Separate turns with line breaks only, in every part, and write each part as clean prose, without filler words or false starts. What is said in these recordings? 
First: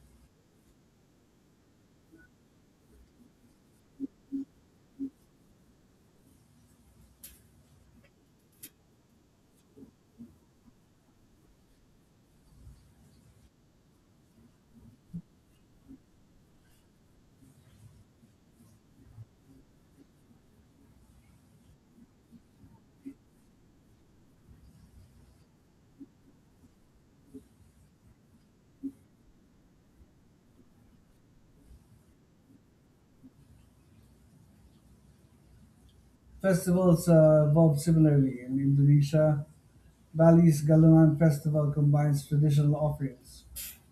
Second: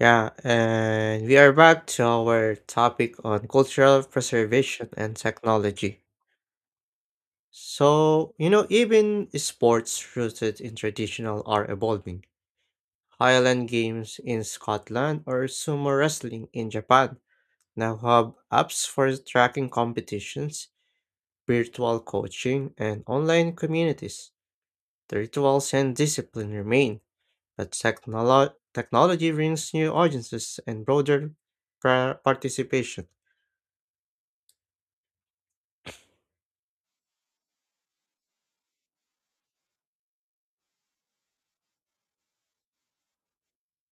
Yeah, and we are back to our topic on cultural preservation and technology. So, you know, even sports rooted in traditional are evolving. Highland games in Scotland or sumo wrestling in Japan now have apps for tracking competitions, virtual coaching, and online communities. The rituals and discipline remain. Technology brings new audiences and broader participation.
Festivals evolved similarly in Indonesia. Bali's Galunan Festival combines traditional offerings,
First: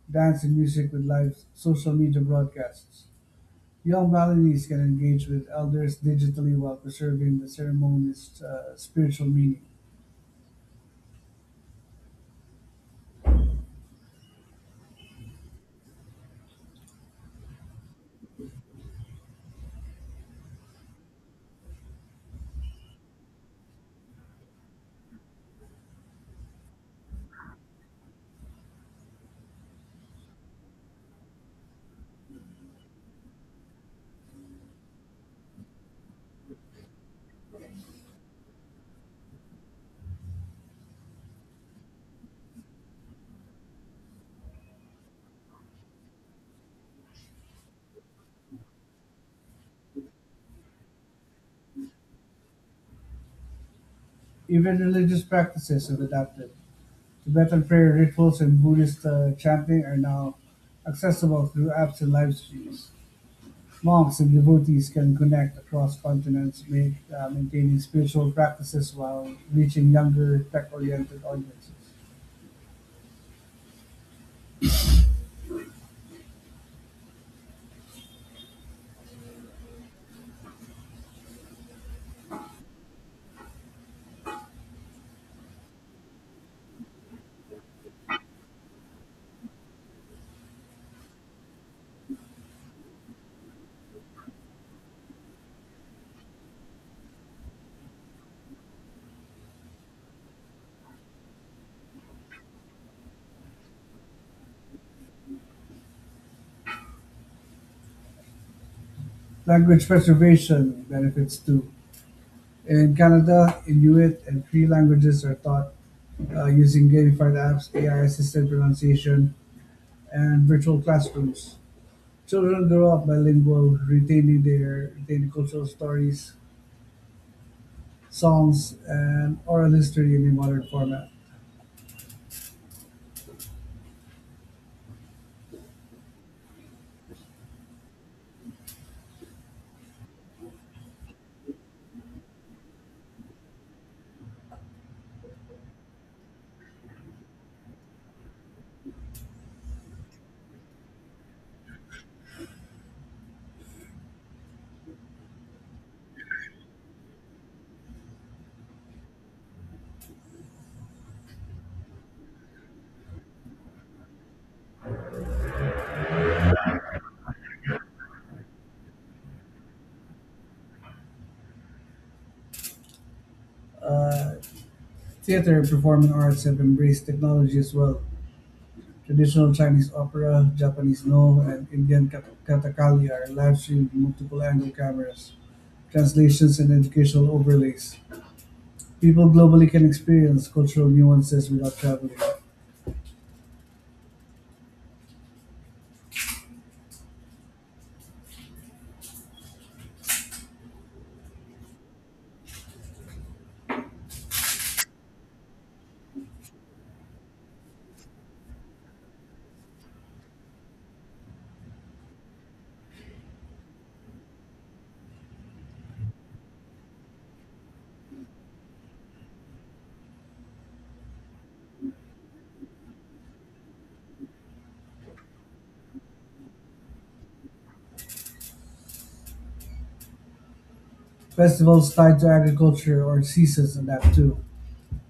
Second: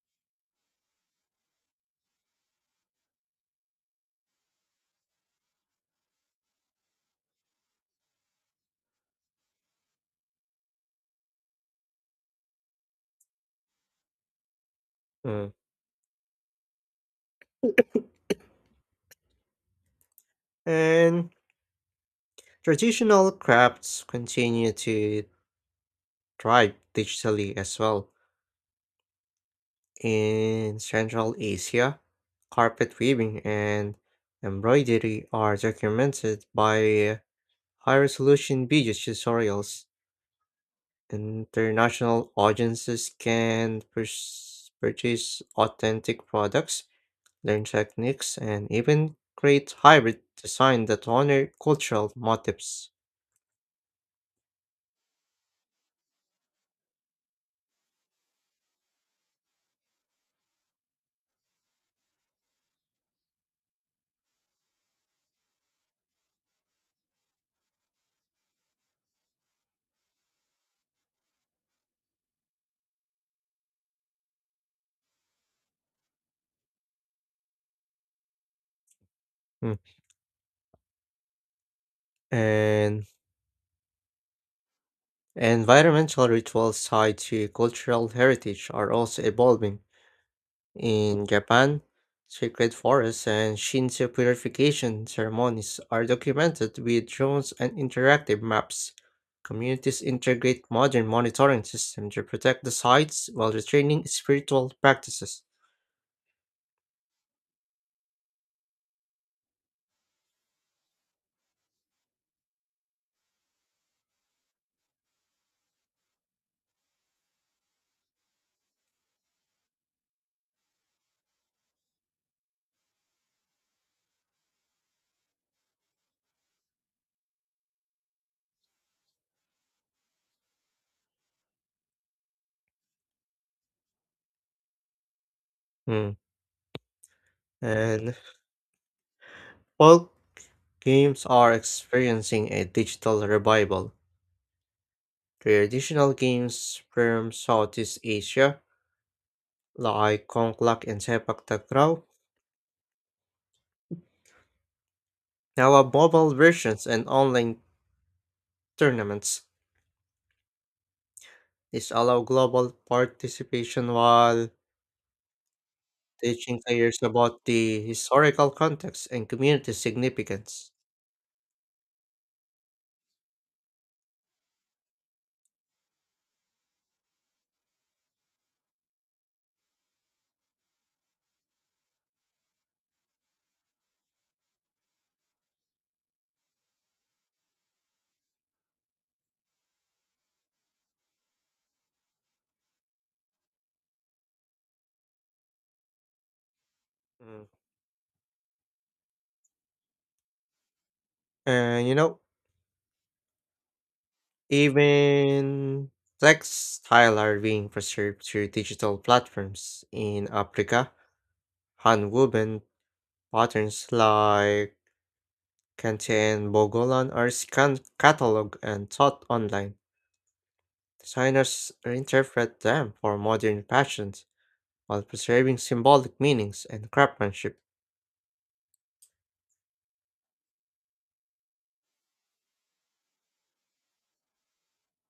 dance and music with live social media broadcasts. Young Balinese can engage with elders digitally while preserving the ceremony's spiritual meaning.
Mm. And traditional crafts continue to thrive digitally as well. In Central Asia, carpet weaving and embroidery are documented by high resolution video tutorials. International audiences can purchase authentic products, learn techniques, and even create hybrid design that honor cultural motifs.
Even religious practices have adapted. Tibetan prayer rituals and Buddhist chanting are now accessible through apps and live streams. Monks and devotees can connect across continents, maintaining spiritual practices while reaching younger, tech-oriented audiences.
Hmm. And environmental rituals tied to cultural heritage are also evolving. In Japan, sacred forests and Shinto purification ceremonies are documented with drones and interactive maps. Communities integrate modern monitoring systems to protect the sites while retaining spiritual practices.
Language preservation benefits too. In Canada, Inuit and Cree languages are taught using gamified apps, AI-assisted pronunciation, and virtual classrooms. Children grow up bilingual, retaining cultural stories, songs, and oral history in a modern format.
Hmm. And folk games are experiencing a digital revival. Traditional games from Southeast Asia, like Kongklak and Sepak Takraw, now have mobile versions and online tournaments. This allow global participation while teaching players about the historical context and community significance.
Uh, Theatre and performing arts have embraced technology as well. Traditional Chinese opera, Japanese no, and Indian katakali are live-streamed with multiple-angle cameras, translations, and educational overlays. People globally can experience cultural nuances without traveling.
Mm. And you know, even textile are being preserved through digital platforms. In Africa, hand-woven patterns like Kente and Bogolan are scanned, cataloged, and taught online. Designers reinterpret them for modern fashions while preserving symbolic meanings and craftsmanship.
Festivals tied to agriculture or seasons adapt too.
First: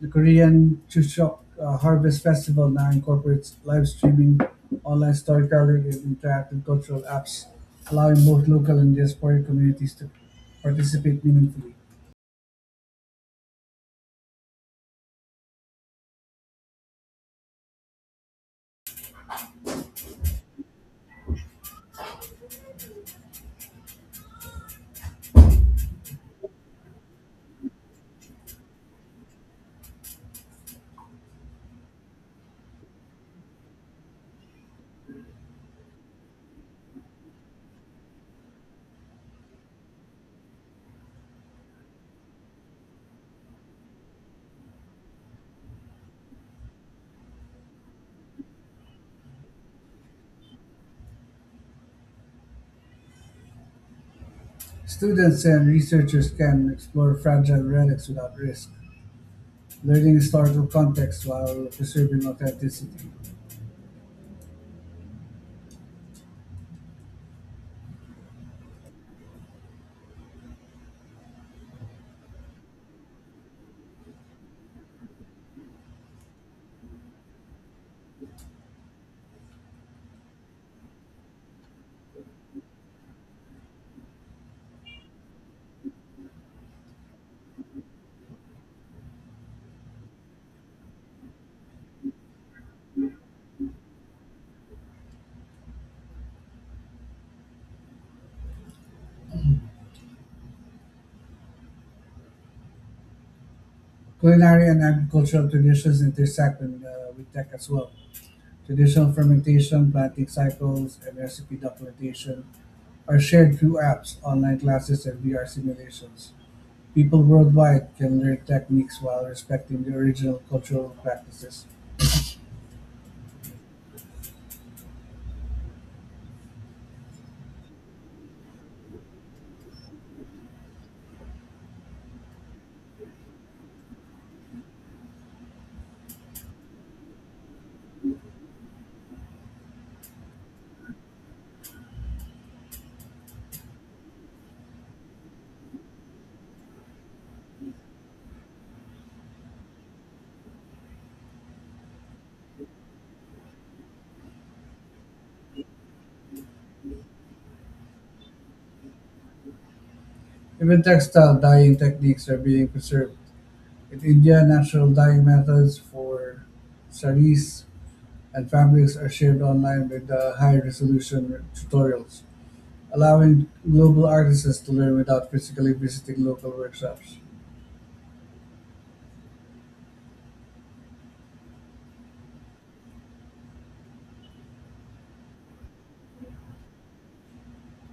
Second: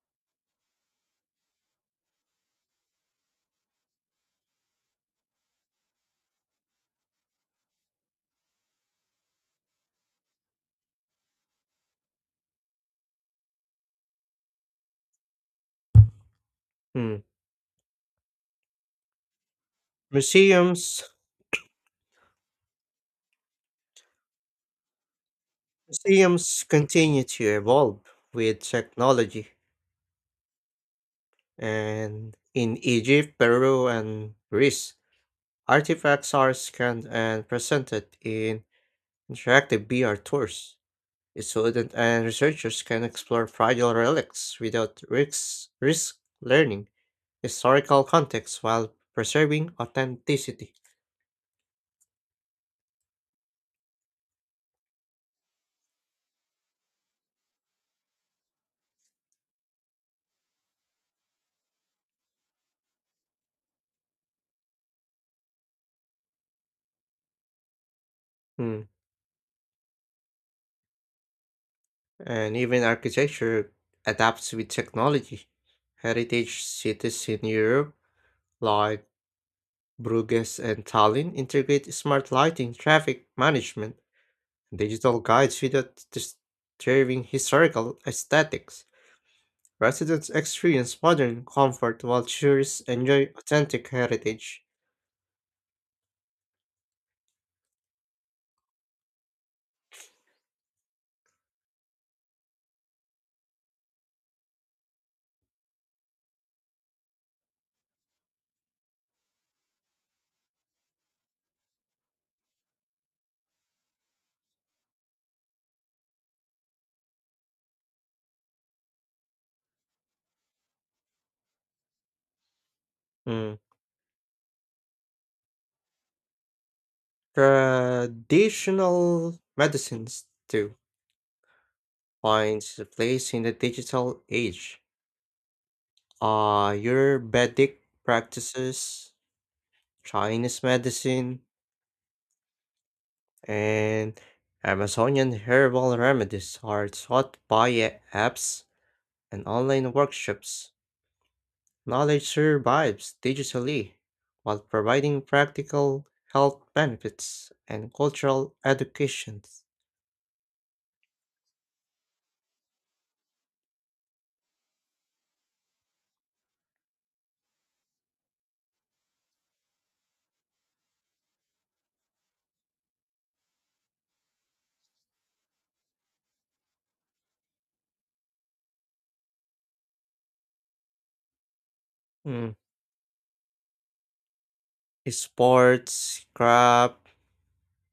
The Korean Chuseok Harvest Festival now incorporates live streaming, online storytelling, and interactive cultural apps, allowing both local and diasporic communities to participate meaningfully.
Hmm. Museums museums continue to evolve with technology, and in Egypt, Peru, and Greece, artifacts are scanned and presented in interactive VR tours. Students and researchers can explore fragile relics without risks, risk learning historical context while preserving authenticity.
Students and researchers can explore fragile relics without risk, learning historical context while preserving authenticity.
Hmm. And even architecture adapts with technology. Heritage cities in Europe, like Bruges and Tallinn, integrate smart lighting, traffic management, and digital guides without disturbing historical aesthetics. Residents experience modern comfort while tourists enjoy authentic heritage.
Culinary and agricultural traditions intersect with tech as well. Traditional fermentation, planting cycles, and recipe documentation are shared through apps, online classes, and VR simulations. People worldwide can learn techniques while respecting the original cultural practices.
Mm. Traditional medicines, too, finds a place in the digital age. Ayurvedic practices, Chinese medicine, and Amazonian herbal remedies are taught via apps and online workshops. Knowledge survives digitally while providing practical health benefits and cultural education.
Even textile dyeing techniques are being preserved. In India, natural dyeing methods for saris and fabrics are shared online with high resolution tutorials, allowing global artisans to learn without physically visiting local workshops.
Mm. Sports, craft,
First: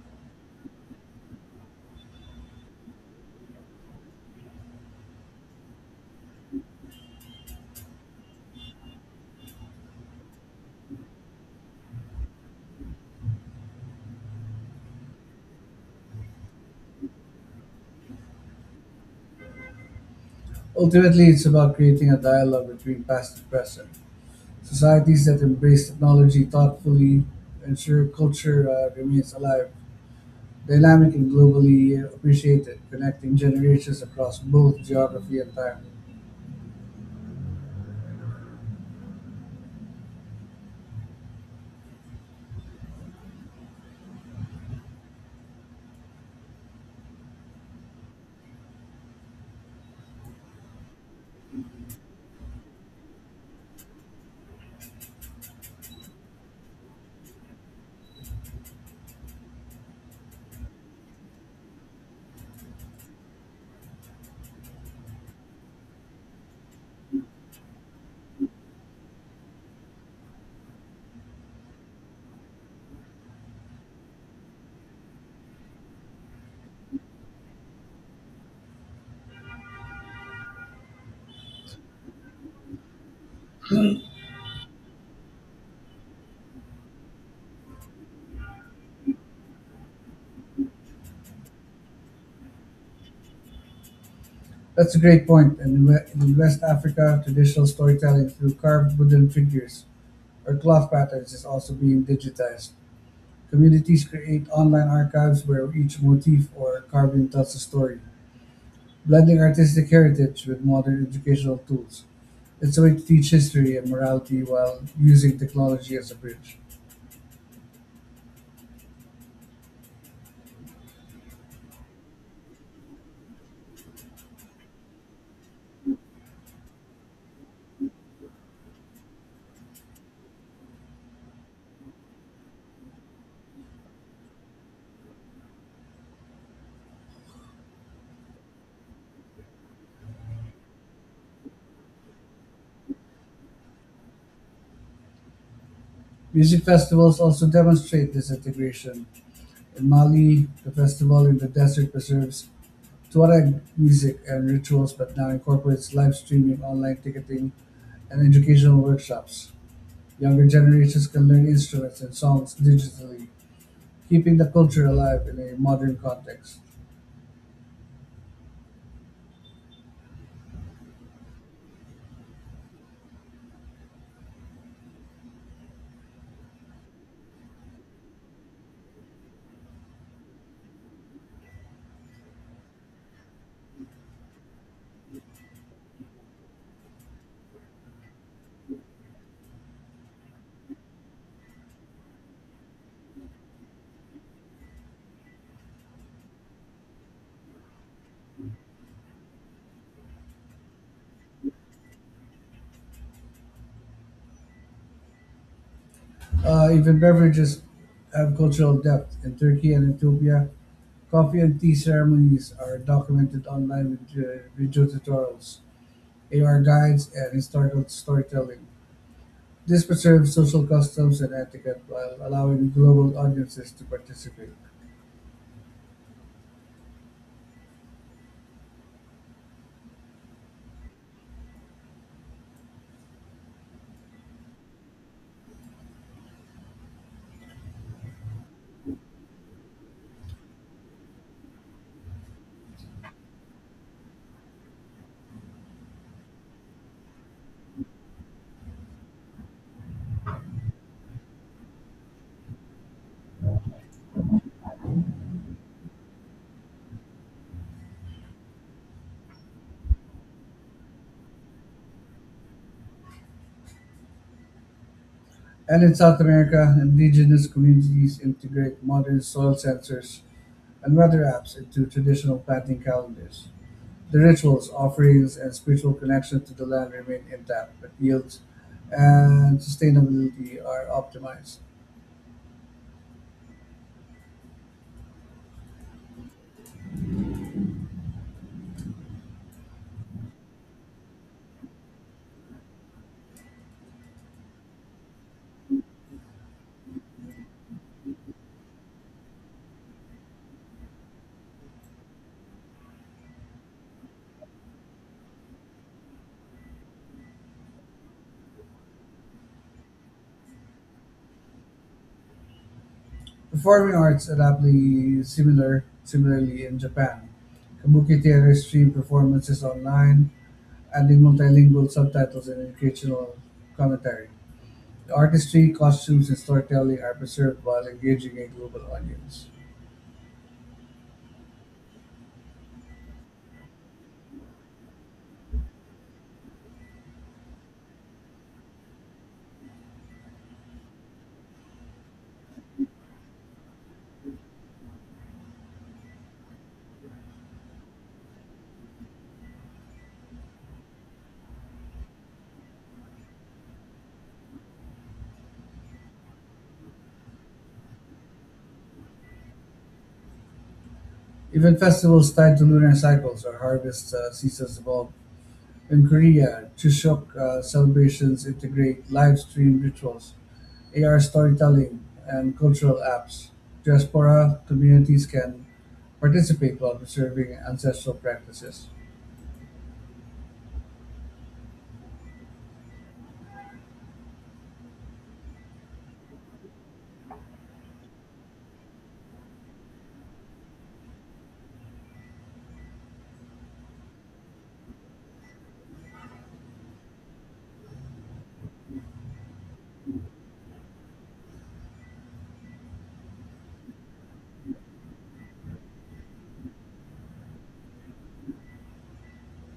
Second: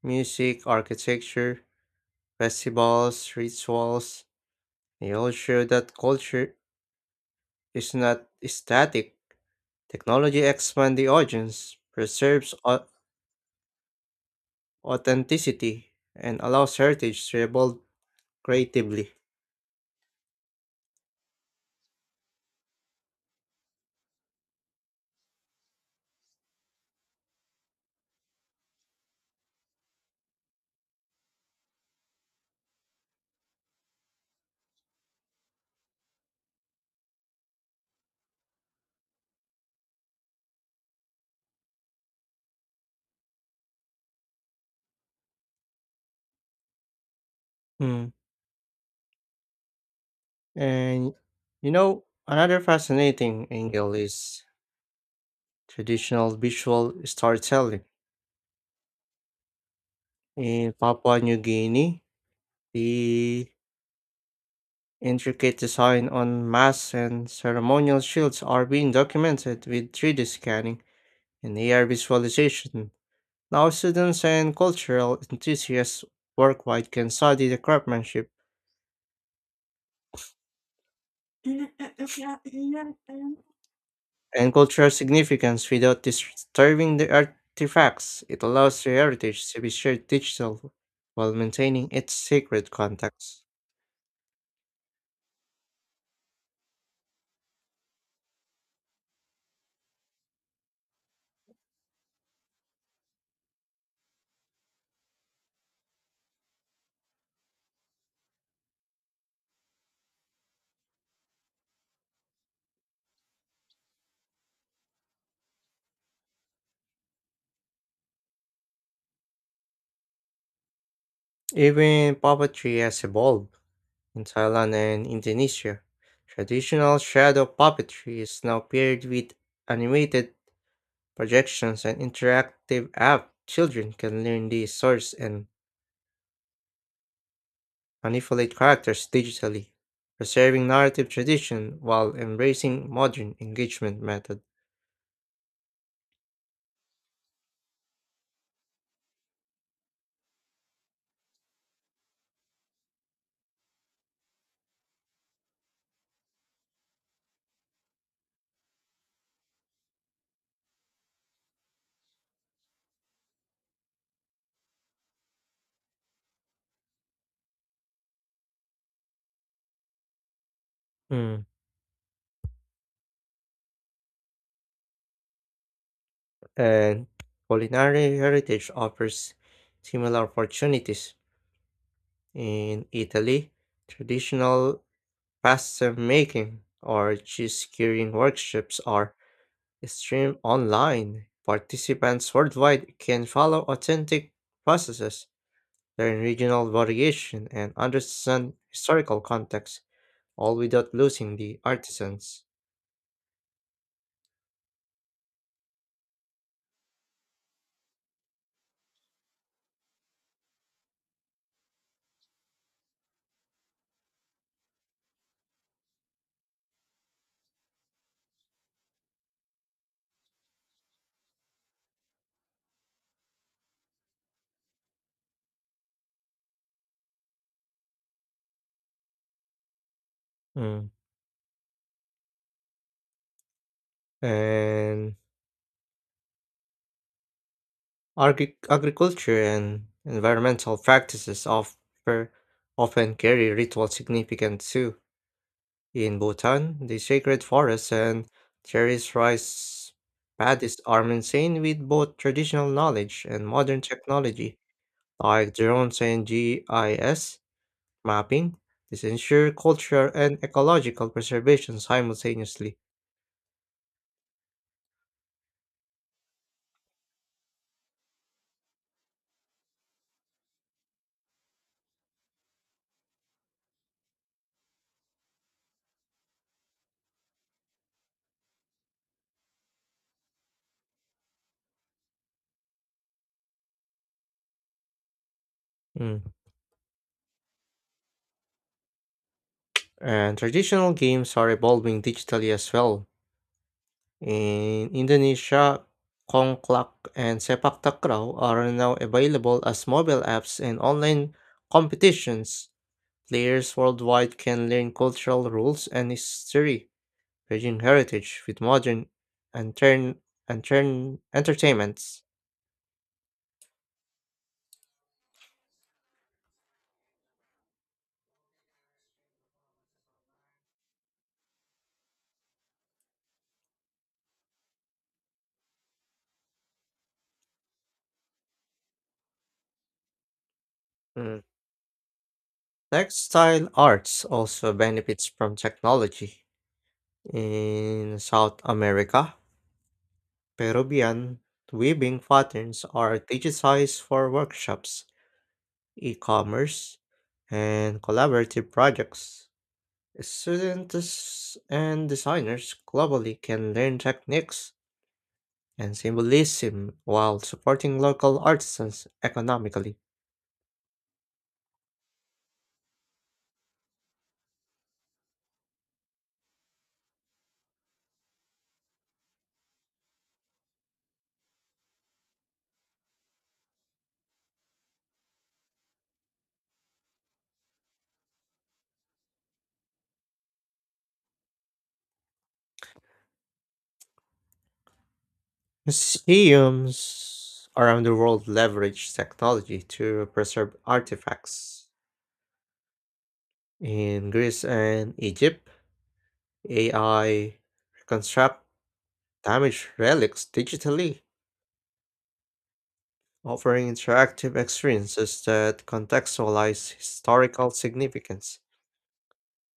music, architecture, festivals, rituals, they all show that culture is not static. Technology expands the audience, preserves authenticity, and allows heritage to evolve creatively.
Ultimately, it's about creating a dialogue between past and present. Societies that embrace technology thoughtfully ensure culture remains alive, dynamic, and globally appreciated, connecting generations across both geography and time.
Hmm. And you know, another fascinating angle is traditional visual storytelling. In Papua New Guinea, the intricate design on mass and ceremonial shields are being documented with 3D scanning and AR visualization. Now, students and cultural enthusiasts worldwide can study the craftsmanship and cultural significance without disturbing the artifacts. It allows the heritage to be shared digital while maintaining its sacred context.
That's a great point. And in West Africa, traditional storytelling through carved wooden figures or cloth patterns is also being digitized. Communities create online archives where each motif or carving tells a story, blending artistic heritage with modern educational tools. It's a way to teach history and morality while using technology as a bridge.
Even puppetry has evolved in Thailand and Indonesia. Traditional shadow puppetry is now paired with animated projections and interactive app. Children can learn the source and manipulate characters digitally, preserving narrative tradition while embracing modern engagement method.
Music festivals also demonstrate this integration. In Mali, the festival in the desert preserves Tuareg music and rituals but now incorporates live streaming, online ticketing, and educational workshops. Younger generations can learn instruments and songs digitally, keeping the culture alive in a modern context.
Mm. And culinary heritage offers similar opportunities. In Italy, traditional pasta making or cheese curing workshops are streamed online. Participants worldwide can follow authentic processes, learn regional variation, and understand historical context, all without losing the artisans.
Even beverages have cultural depth. In Turkey and Ethiopia, coffee and tea ceremonies are documented online with video tutorials, AR guides, and historical storytelling. This preserves social customs and etiquette while allowing global audiences to participate.
Mm. And agriculture and environmental often carry ritual significance too. In Bhutan, the sacred forests and terraced rice paddies are maintained with both traditional knowledge and modern technology, like drones and GIS mapping. This ensure cultural and ecological preservation simultaneously.
And in South America, indigenous communities integrate modern soil sensors and weather apps into traditional planting calendars. The rituals, offerings, and spiritual connection to the land remain intact, but yields and sustainability are optimized.
Mm. And traditional games are evolving digitally as well. In Indonesia, Kongklak and Sepak Takraw are now available as mobile apps and online competitions. Players worldwide can learn cultural rules and history, bridging heritage with modern and turn and turn entertainments.
Performing arts adaptly similarly in Japan, kabuki theater stream performances online, adding multilingual subtitles and educational commentary. The artistry, costumes, and storytelling are preserved while engaging a global audience.
Mm. Textile arts also benefits from technology. In South America, Peruvian weaving patterns are digitized for workshops, e-commerce, and collaborative projects. Students and designers globally can learn techniques and symbolism while supporting local artisans economically.
Even festivals tied to lunar cycles or harvest seasons evolve. In Korea, Chuseok celebrations integrate live stream rituals, AR storytelling, and cultural apps. Diaspora communities can participate while preserving ancestral practices.
Museums around the world leverage technology to preserve artifacts. In Greece and Egypt, AI reconstruct damage relics digitally, offering interactive experiences that contextualize historical significance.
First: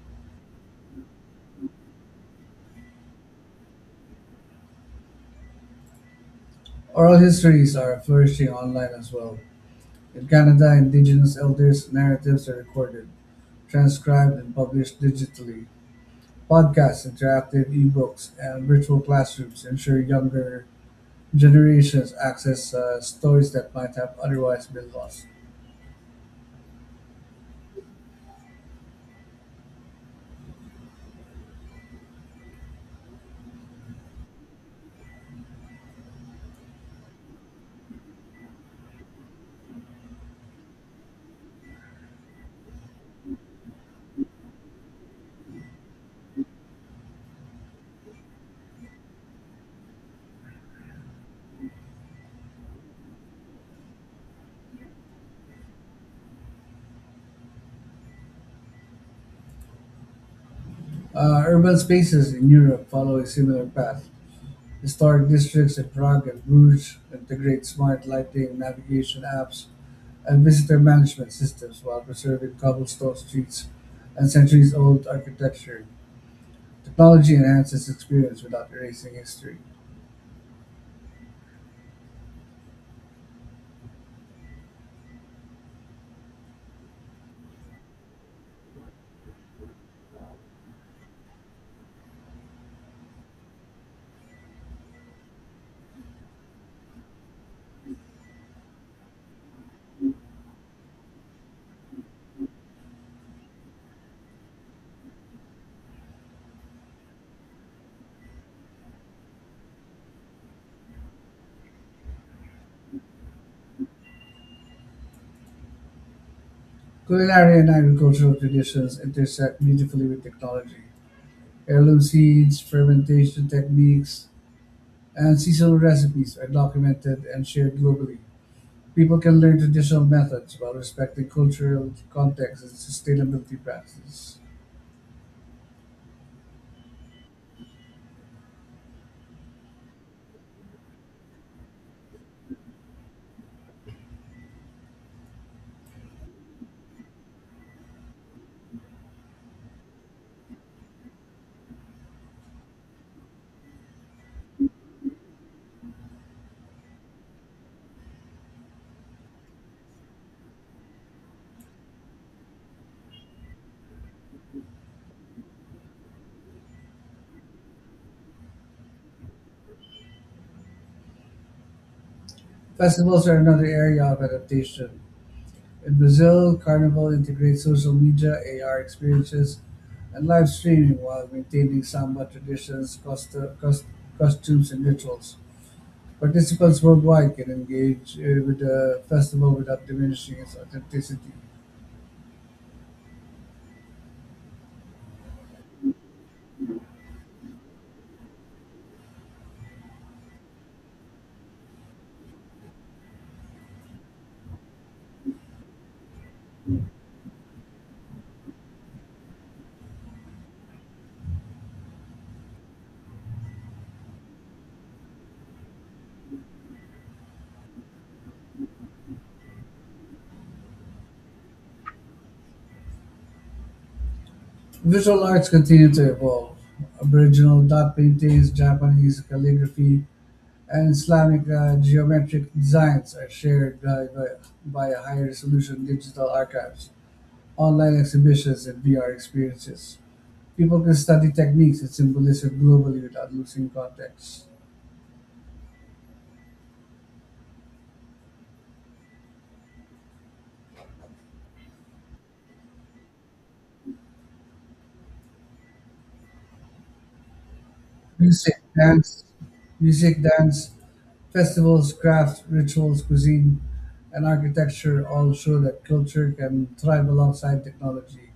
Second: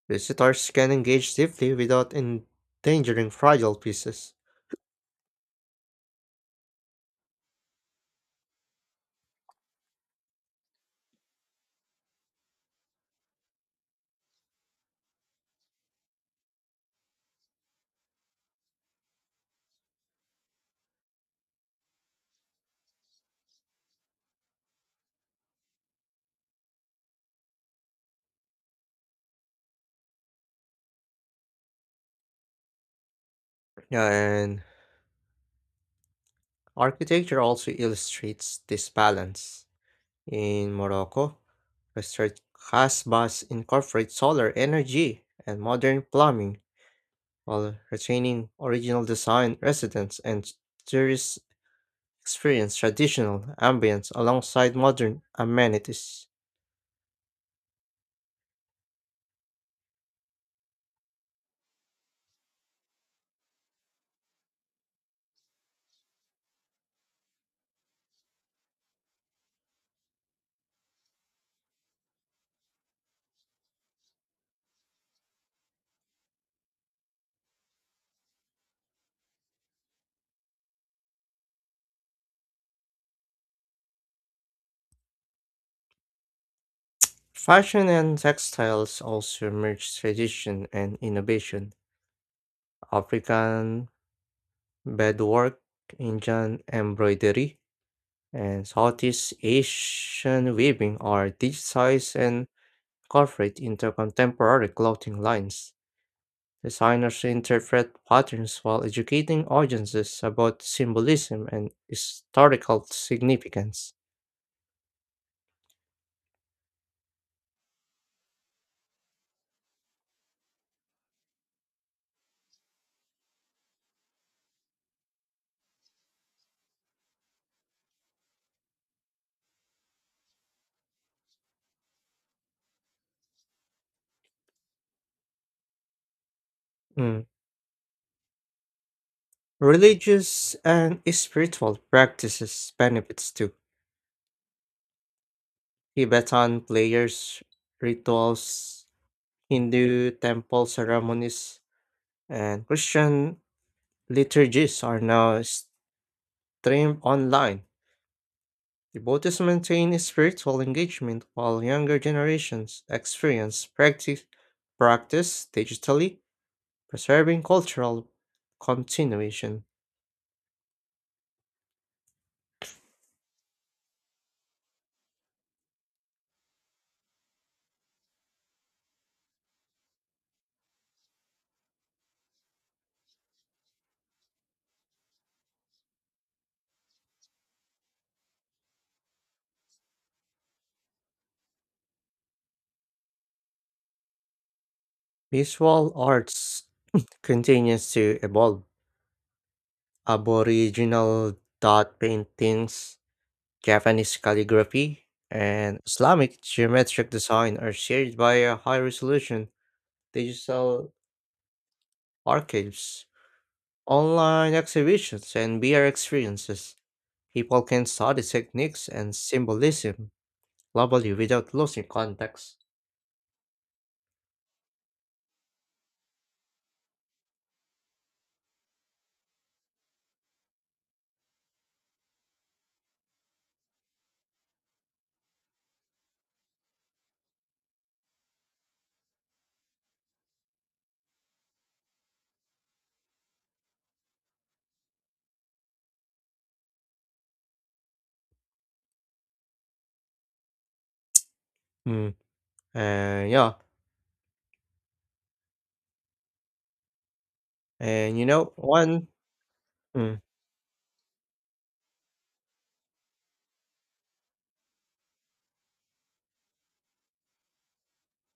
Visitors can engage deeply without endangering fragile pieces.
Oral histories are flourishing online as well. In Canada, Indigenous elders' narratives are recorded, transcribed, and published digitally. Podcasts, interactive ebooks, and virtual classrooms ensure younger generations access stories that might have otherwise been lost.
Yeah, and architecture also illustrates this balance. In Morocco, restored kasbahs incorporate solar energy and modern plumbing while retaining original design, residence, and tourist experience traditional ambience alongside modern amenities.
Urban spaces in Europe follow a similar path. Historic districts in Prague and Bruges integrate smart lighting, navigation apps, and visitor management systems while preserving cobblestone streets and centuries-old architecture. Technology enhances experience without erasing history.
Fashion and textiles also merge tradition and innovation. African bedwork, Indian embroidery, and Southeast Asian weaving are digitized and incorporated into contemporary clothing lines. Designers interpret patterns while educating audiences about symbolism and historical significance.
Culinary and agricultural traditions intersect beautifully with technology. Heirloom seeds, fermentation techniques, and seasonal recipes are documented and shared globally. People can learn traditional methods while respecting cultural context and sustainability practices.
Mm. Religious and spiritual practices benefits too. Tibetan prayers, rituals, Hindu temple ceremonies, and Christian liturgies are now streamed online. Devotees maintain spiritual engagement while younger generations practice digitally, preserving cultural continuation.
Festivals are another area of adaptation. In Brazil, Carnival integrates social media, AR experiences, and live streaming while maintaining samba traditions, costumes, and rituals. Participants worldwide can engage with the festival without diminishing its authenticity.
Visual arts continues to evolve. Aboriginal dot paintings, Japanese calligraphy, and Islamic geometric design are shared via high resolution digital archives, online exhibitions, and VR experiences. People can study techniques and symbolism globally without losing context.
Visual arts continue to evolve. Aboriginal dot paintings, Japanese calligraphy, and Islamic geometric designs are shared by high resolution digital archives, online exhibitions, and VR experiences. People can study techniques as symbolism globally without losing context.
Mm. And yeah, and you know,
Music,
one
dance, music,
mm,
dance, festivals, crafts, rituals, cuisine, and architecture all show that culture can thrive alongside technology.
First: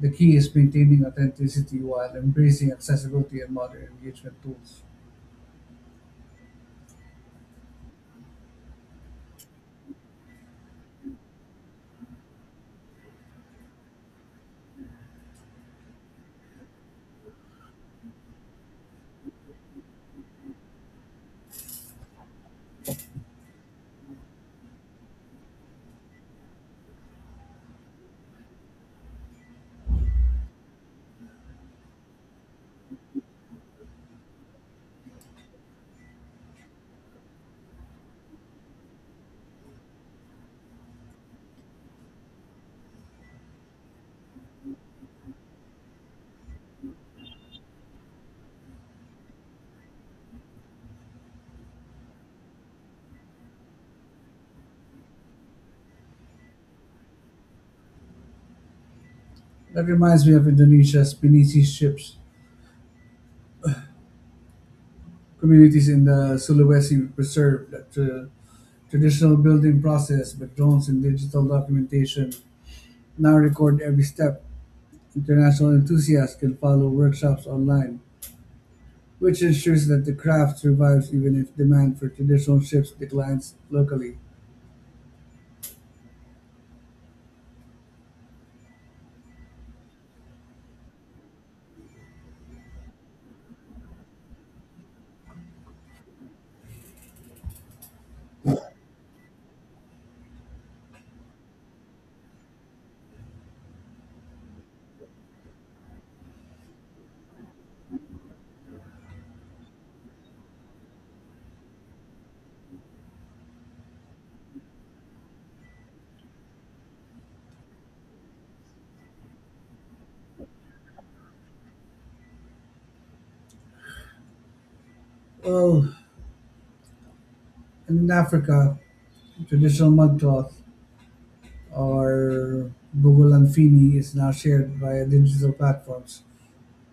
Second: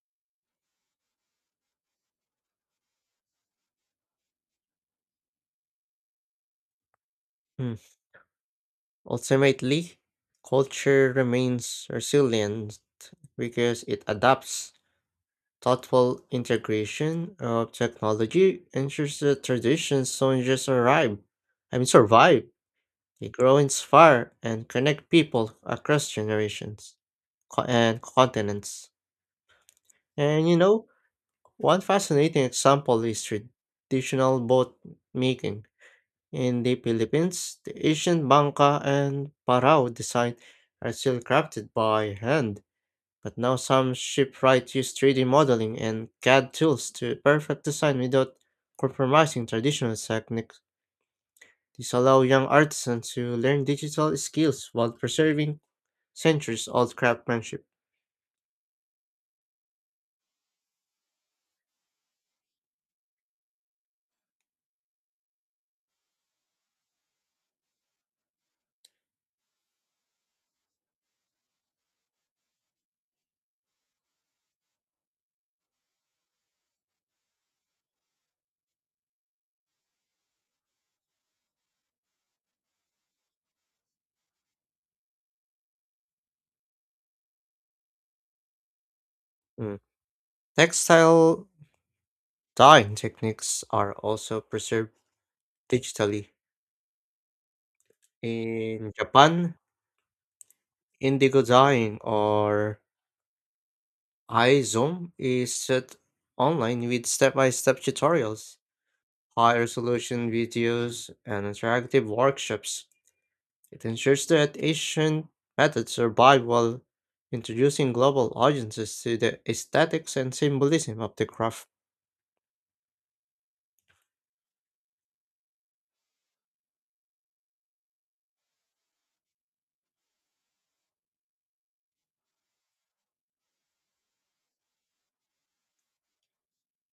The key is maintaining authenticity while embracing accessibility and modern engagement tools.
mm, ultimately, culture remains resilient because it adapts. Thoughtful integration of technology ensures that traditions don't just arrive, I mean survive. They grow, inspire, and connect people across generations and continents. And you know, one fascinating example is traditional boat making. In the Philippines, the ancient bangka and parao design are still crafted by hand. But now some shipwright use 3D modeling and CAD tools to perfect design without compromising traditional techniques. This allows young artisans to learn digital skills while preserving centuries-old craftsmanship.
That reminds me of Indonesia's Pinisi ships. Communities in the Sulawesi preserve that traditional building process with drones and digital documentation now record every step. International enthusiasts can follow workshops online, which ensures that the craft survives even if demand for traditional ships declines locally.
Mm. Textile dyeing techniques are also preserved digitally. In Japan, indigo dyeing or aizoom is set online with step-by-step tutorials, high resolution videos, and interactive workshops. It ensures that ancient methods survive while introducing global audiences to the aesthetics and symbolism of the craft.
Well, and in Africa, traditional mudcloth or Bugulanfini is now shared via digital platforms.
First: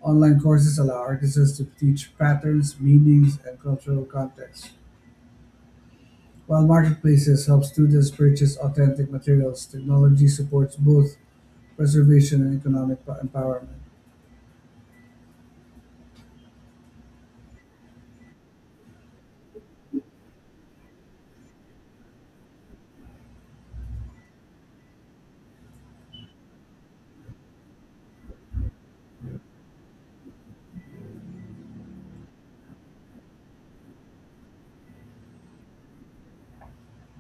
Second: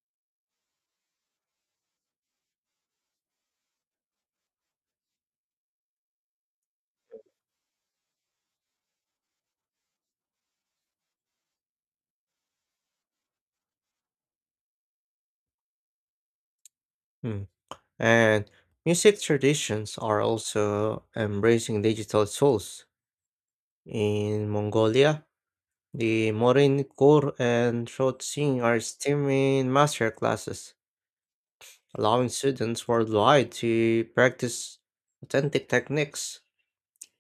Online courses allow artisans to teach patterns, meanings, and cultural contexts. While marketplaces help students purchase authentic materials, technology supports both preservation and economic empowerment.
Hmm. And music traditions are also embracing digital tools. In Mongolia, the Morin Kor and Shot Sing are streaming master classes, allowing students worldwide to practice authentic techniques.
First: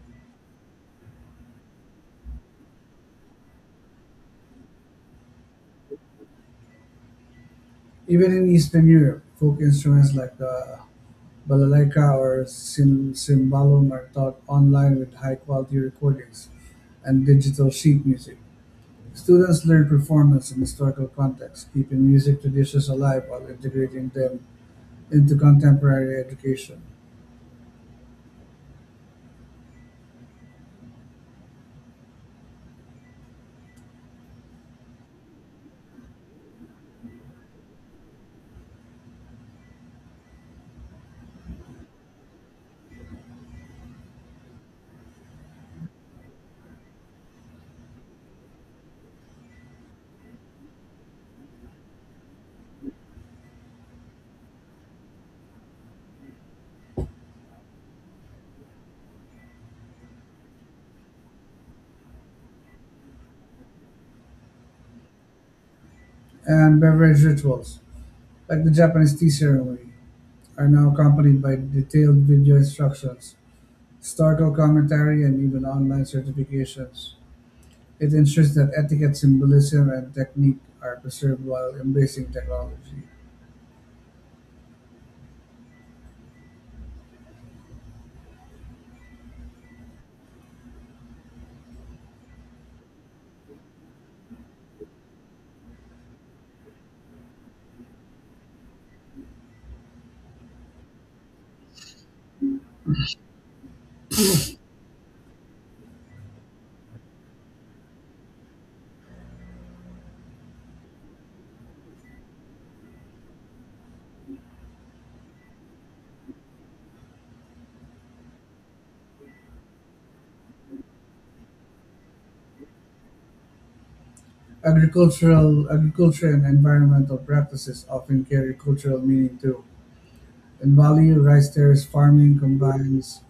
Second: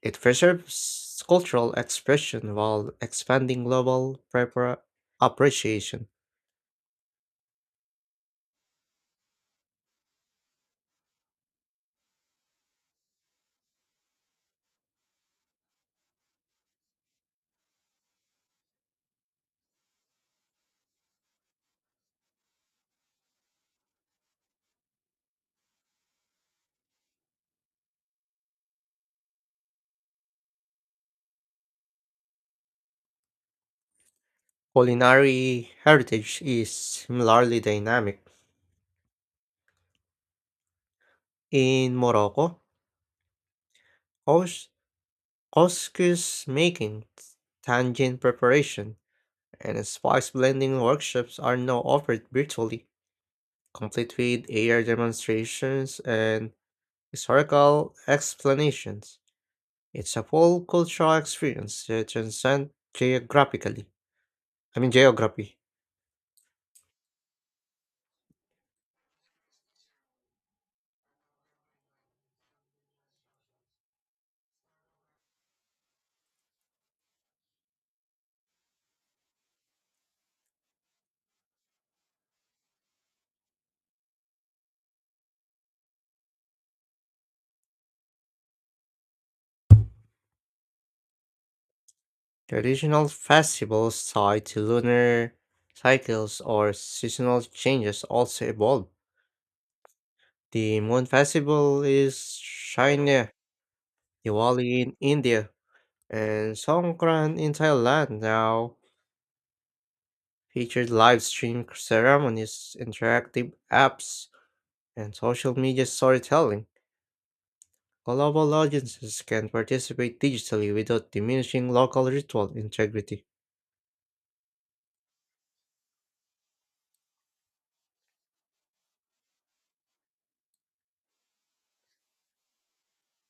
It preserves cultural expression while expanding global appreciation.
Even in Eastern Europe, folk instruments like the balalaika or cymbalum are taught online with high quality recordings and digital sheet music. Students learn performance and historical context, keeping music traditions alive while integrating them into contemporary education.
Culinary heritage is similarly dynamic. In Morocco, cous- couscous making, tangine preparation, and spice blending workshops are now offered virtually, complete with air demonstrations and historical explanations. It's a full cultural experience that transcends geographically. I mean geography.
And beverage rituals, like the Japanese tea ceremony, are now accompanied by detailed video instructions, historical commentary and even online certifications. It ensures that etiquette, symbolism, and technique are preserved while embracing technology.
Traditional festivals tied to lunar cycles or seasonal changes also evolved. The Moon Festival is China, Diwali in India, and Songkran in Thailand now featured live stream ceremonies, interactive apps, and social media storytelling. Global audiences can participate digitally without diminishing local ritual integrity.
Agriculture and environmental practices often carry cultural meaning too. In Bali, rice terrace farming combines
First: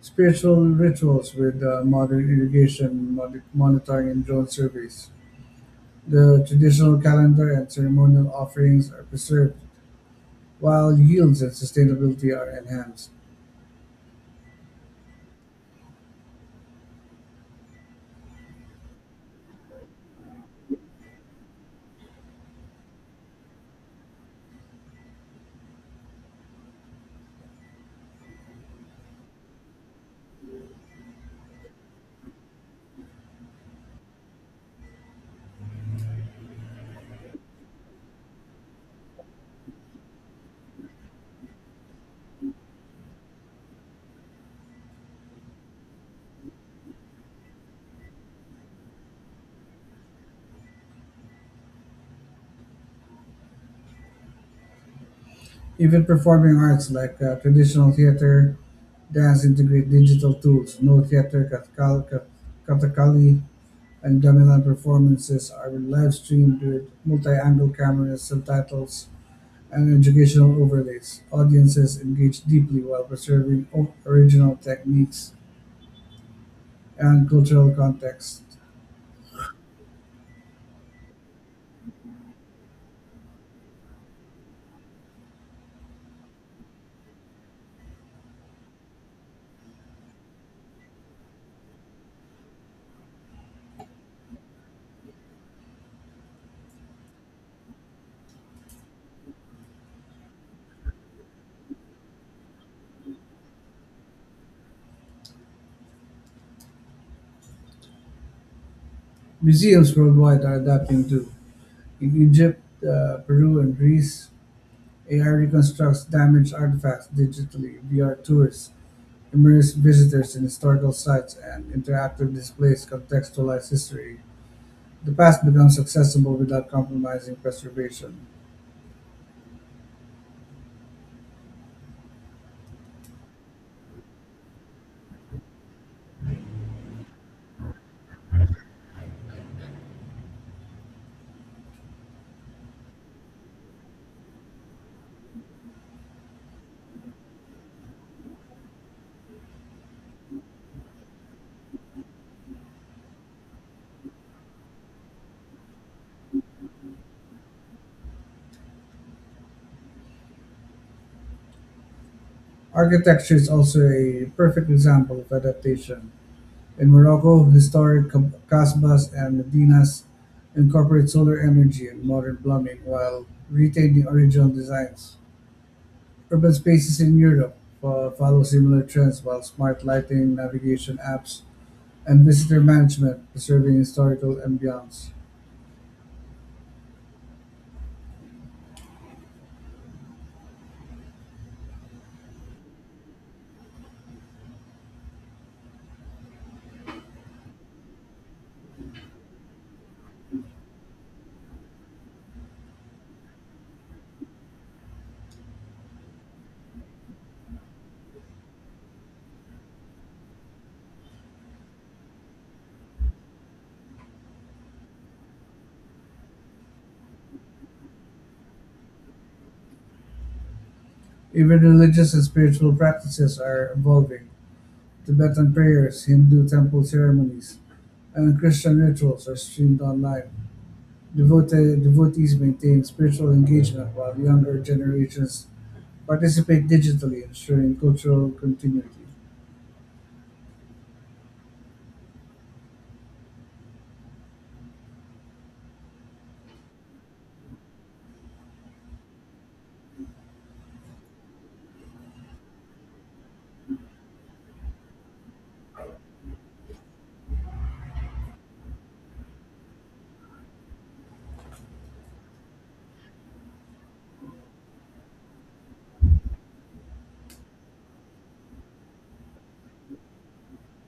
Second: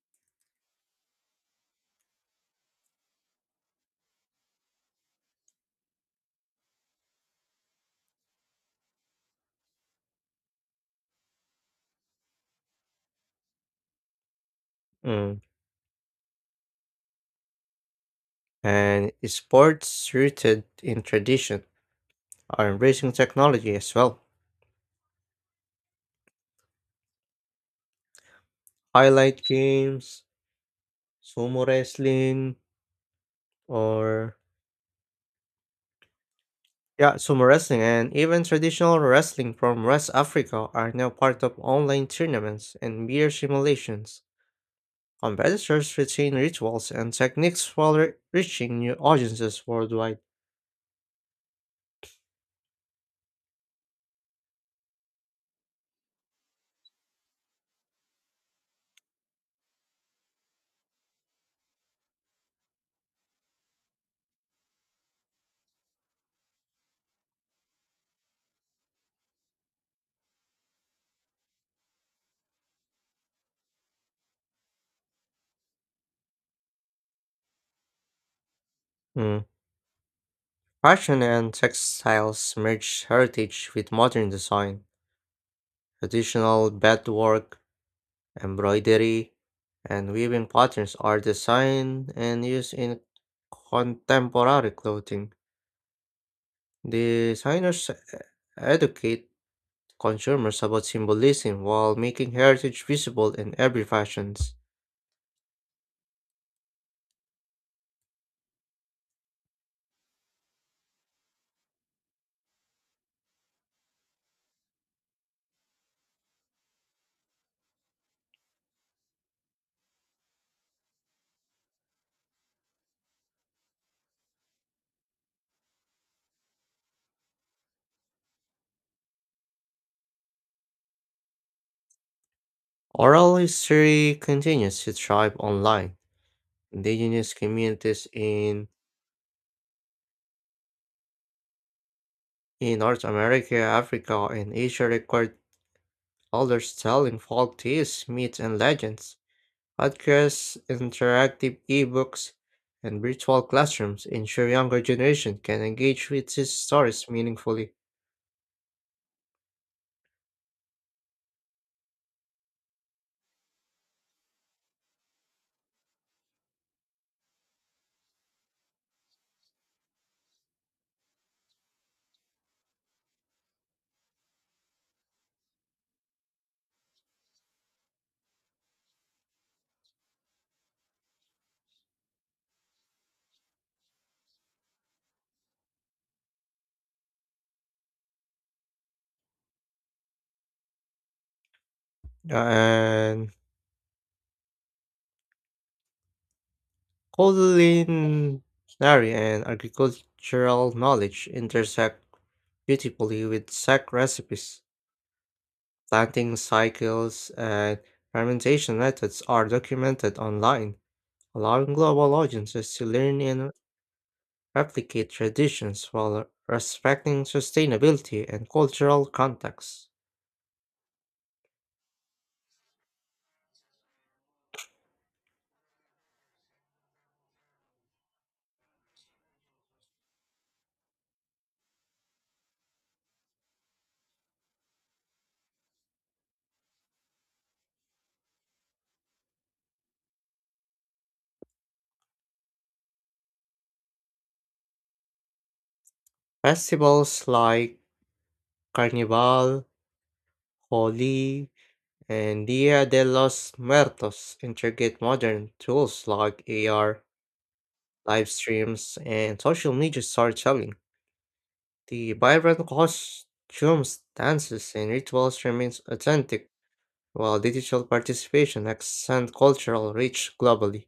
spiritual rituals with modern irrigation monitoring and drone surveys. The traditional calendar and ceremonial offerings are preserved, while yields and sustainability are enhanced.
Mm. And sports rooted in tradition are embracing technology as well. Highlight games, sumo wrestling, or yeah, sumo wrestling, and even traditional wrestling from West Africa are now part of online tournaments and beer simulations. Competitors retain rituals and techniques while reaching new audiences worldwide.
Even performing arts like traditional theater, dance integrate digital tools. No theater, katakali, and gamelan performances are live streamed with multi-angle cameras, subtitles, and educational overlays. Audiences engage deeply while preserving original techniques and cultural context.
Mm. Fashion and textiles merge heritage with modern design. Traditional bedwork, embroidery, and weaving patterns are designed and used in contemporary clothing. Designers educate consumers about symbolism while making heritage visible in every fashions.
Museums worldwide are adapting too. In Egypt, Peru, and Greece, AI reconstructs damaged artifacts digitally, VR tours immerse visitors in historical sites and interactive displays contextualize history. The past becomes accessible without compromising preservation.
Oral history continues to thrive online. Indigenous communities in North America, Africa, and Asia record elders telling folk tales, myths, and legends. Podcasts, interactive ebooks, and virtual classrooms ensure younger generation can engage with these stories meaningfully.
Architecture is also a perfect example of adaptation. In Morocco, historic kasbahs and medinas incorporate solar energy and modern plumbing while retaining original designs. Urban spaces in Europe follow similar trends while smart lighting, navigation apps, and visitor management preserving historical ambiance.
And culinary and agricultural knowledge intersect beautifully with sack recipes. Planting cycles and fermentation methods are documented online, allowing global audiences to learn and replicate traditions while respecting sustainability and cultural context.
Even religious and spiritual practices are evolving. Tibetan prayers, Hindu temple ceremonies, and Christian rituals are streamed online. Devotees maintain spiritual engagement while younger generations participate digitally, ensuring cultural continuity.
Festivals like Carnival, Holi, and Dia de los Muertos integrate modern tools like AR, live streams, and social media storytelling. The vibrant costumes, dances, and rituals remains authentic, while digital participation extends cultural reach globally.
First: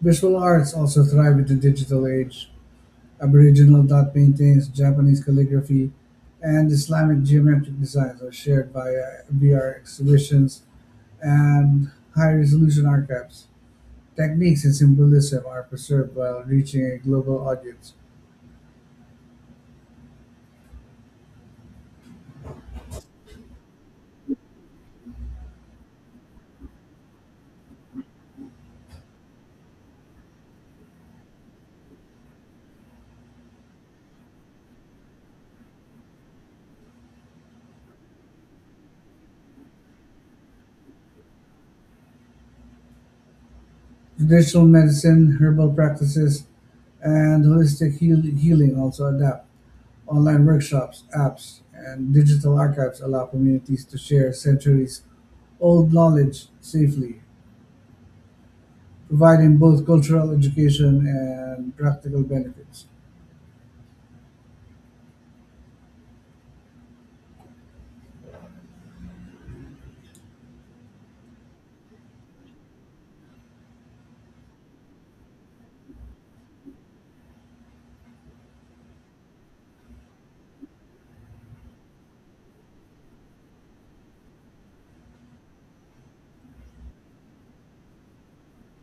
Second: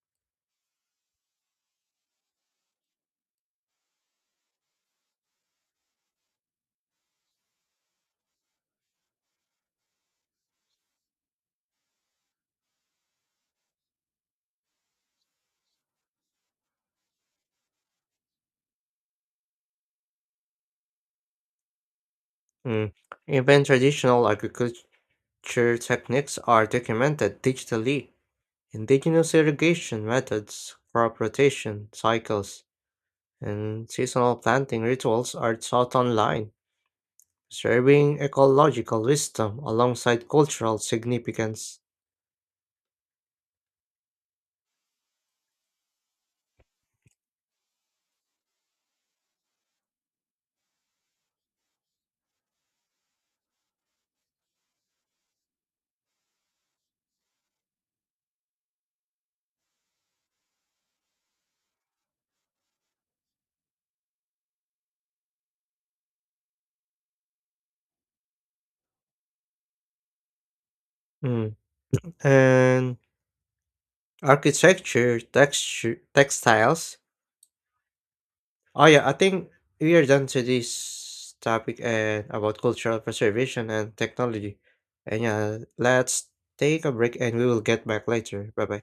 Visual arts also thrive in the digital age. Aboriginal dot paintings, Japanese calligraphy, and Islamic geometric designs are shared via VR exhibitions and high resolution archives. Techniques and symbolism are preserved while reaching a global audience.
Mm. Even traditional agriculture techniques are documented digitally. Indigenous irrigation methods, crop rotation cycles, and seasonal planting rituals are taught online, preserving ecological wisdom alongside cultural significance.
Traditional medicine, herbal practices, and holistic healing also adapt. Online workshops, apps, and digital archives allow communities to share centuries old knowledge safely, providing both cultural education and practical benefits.
Mm. And architecture, texture, textiles. Oh yeah, I think we are done to this topic and about cultural preservation and technology. And yeah, let's take a break and we will get back later. Bye bye.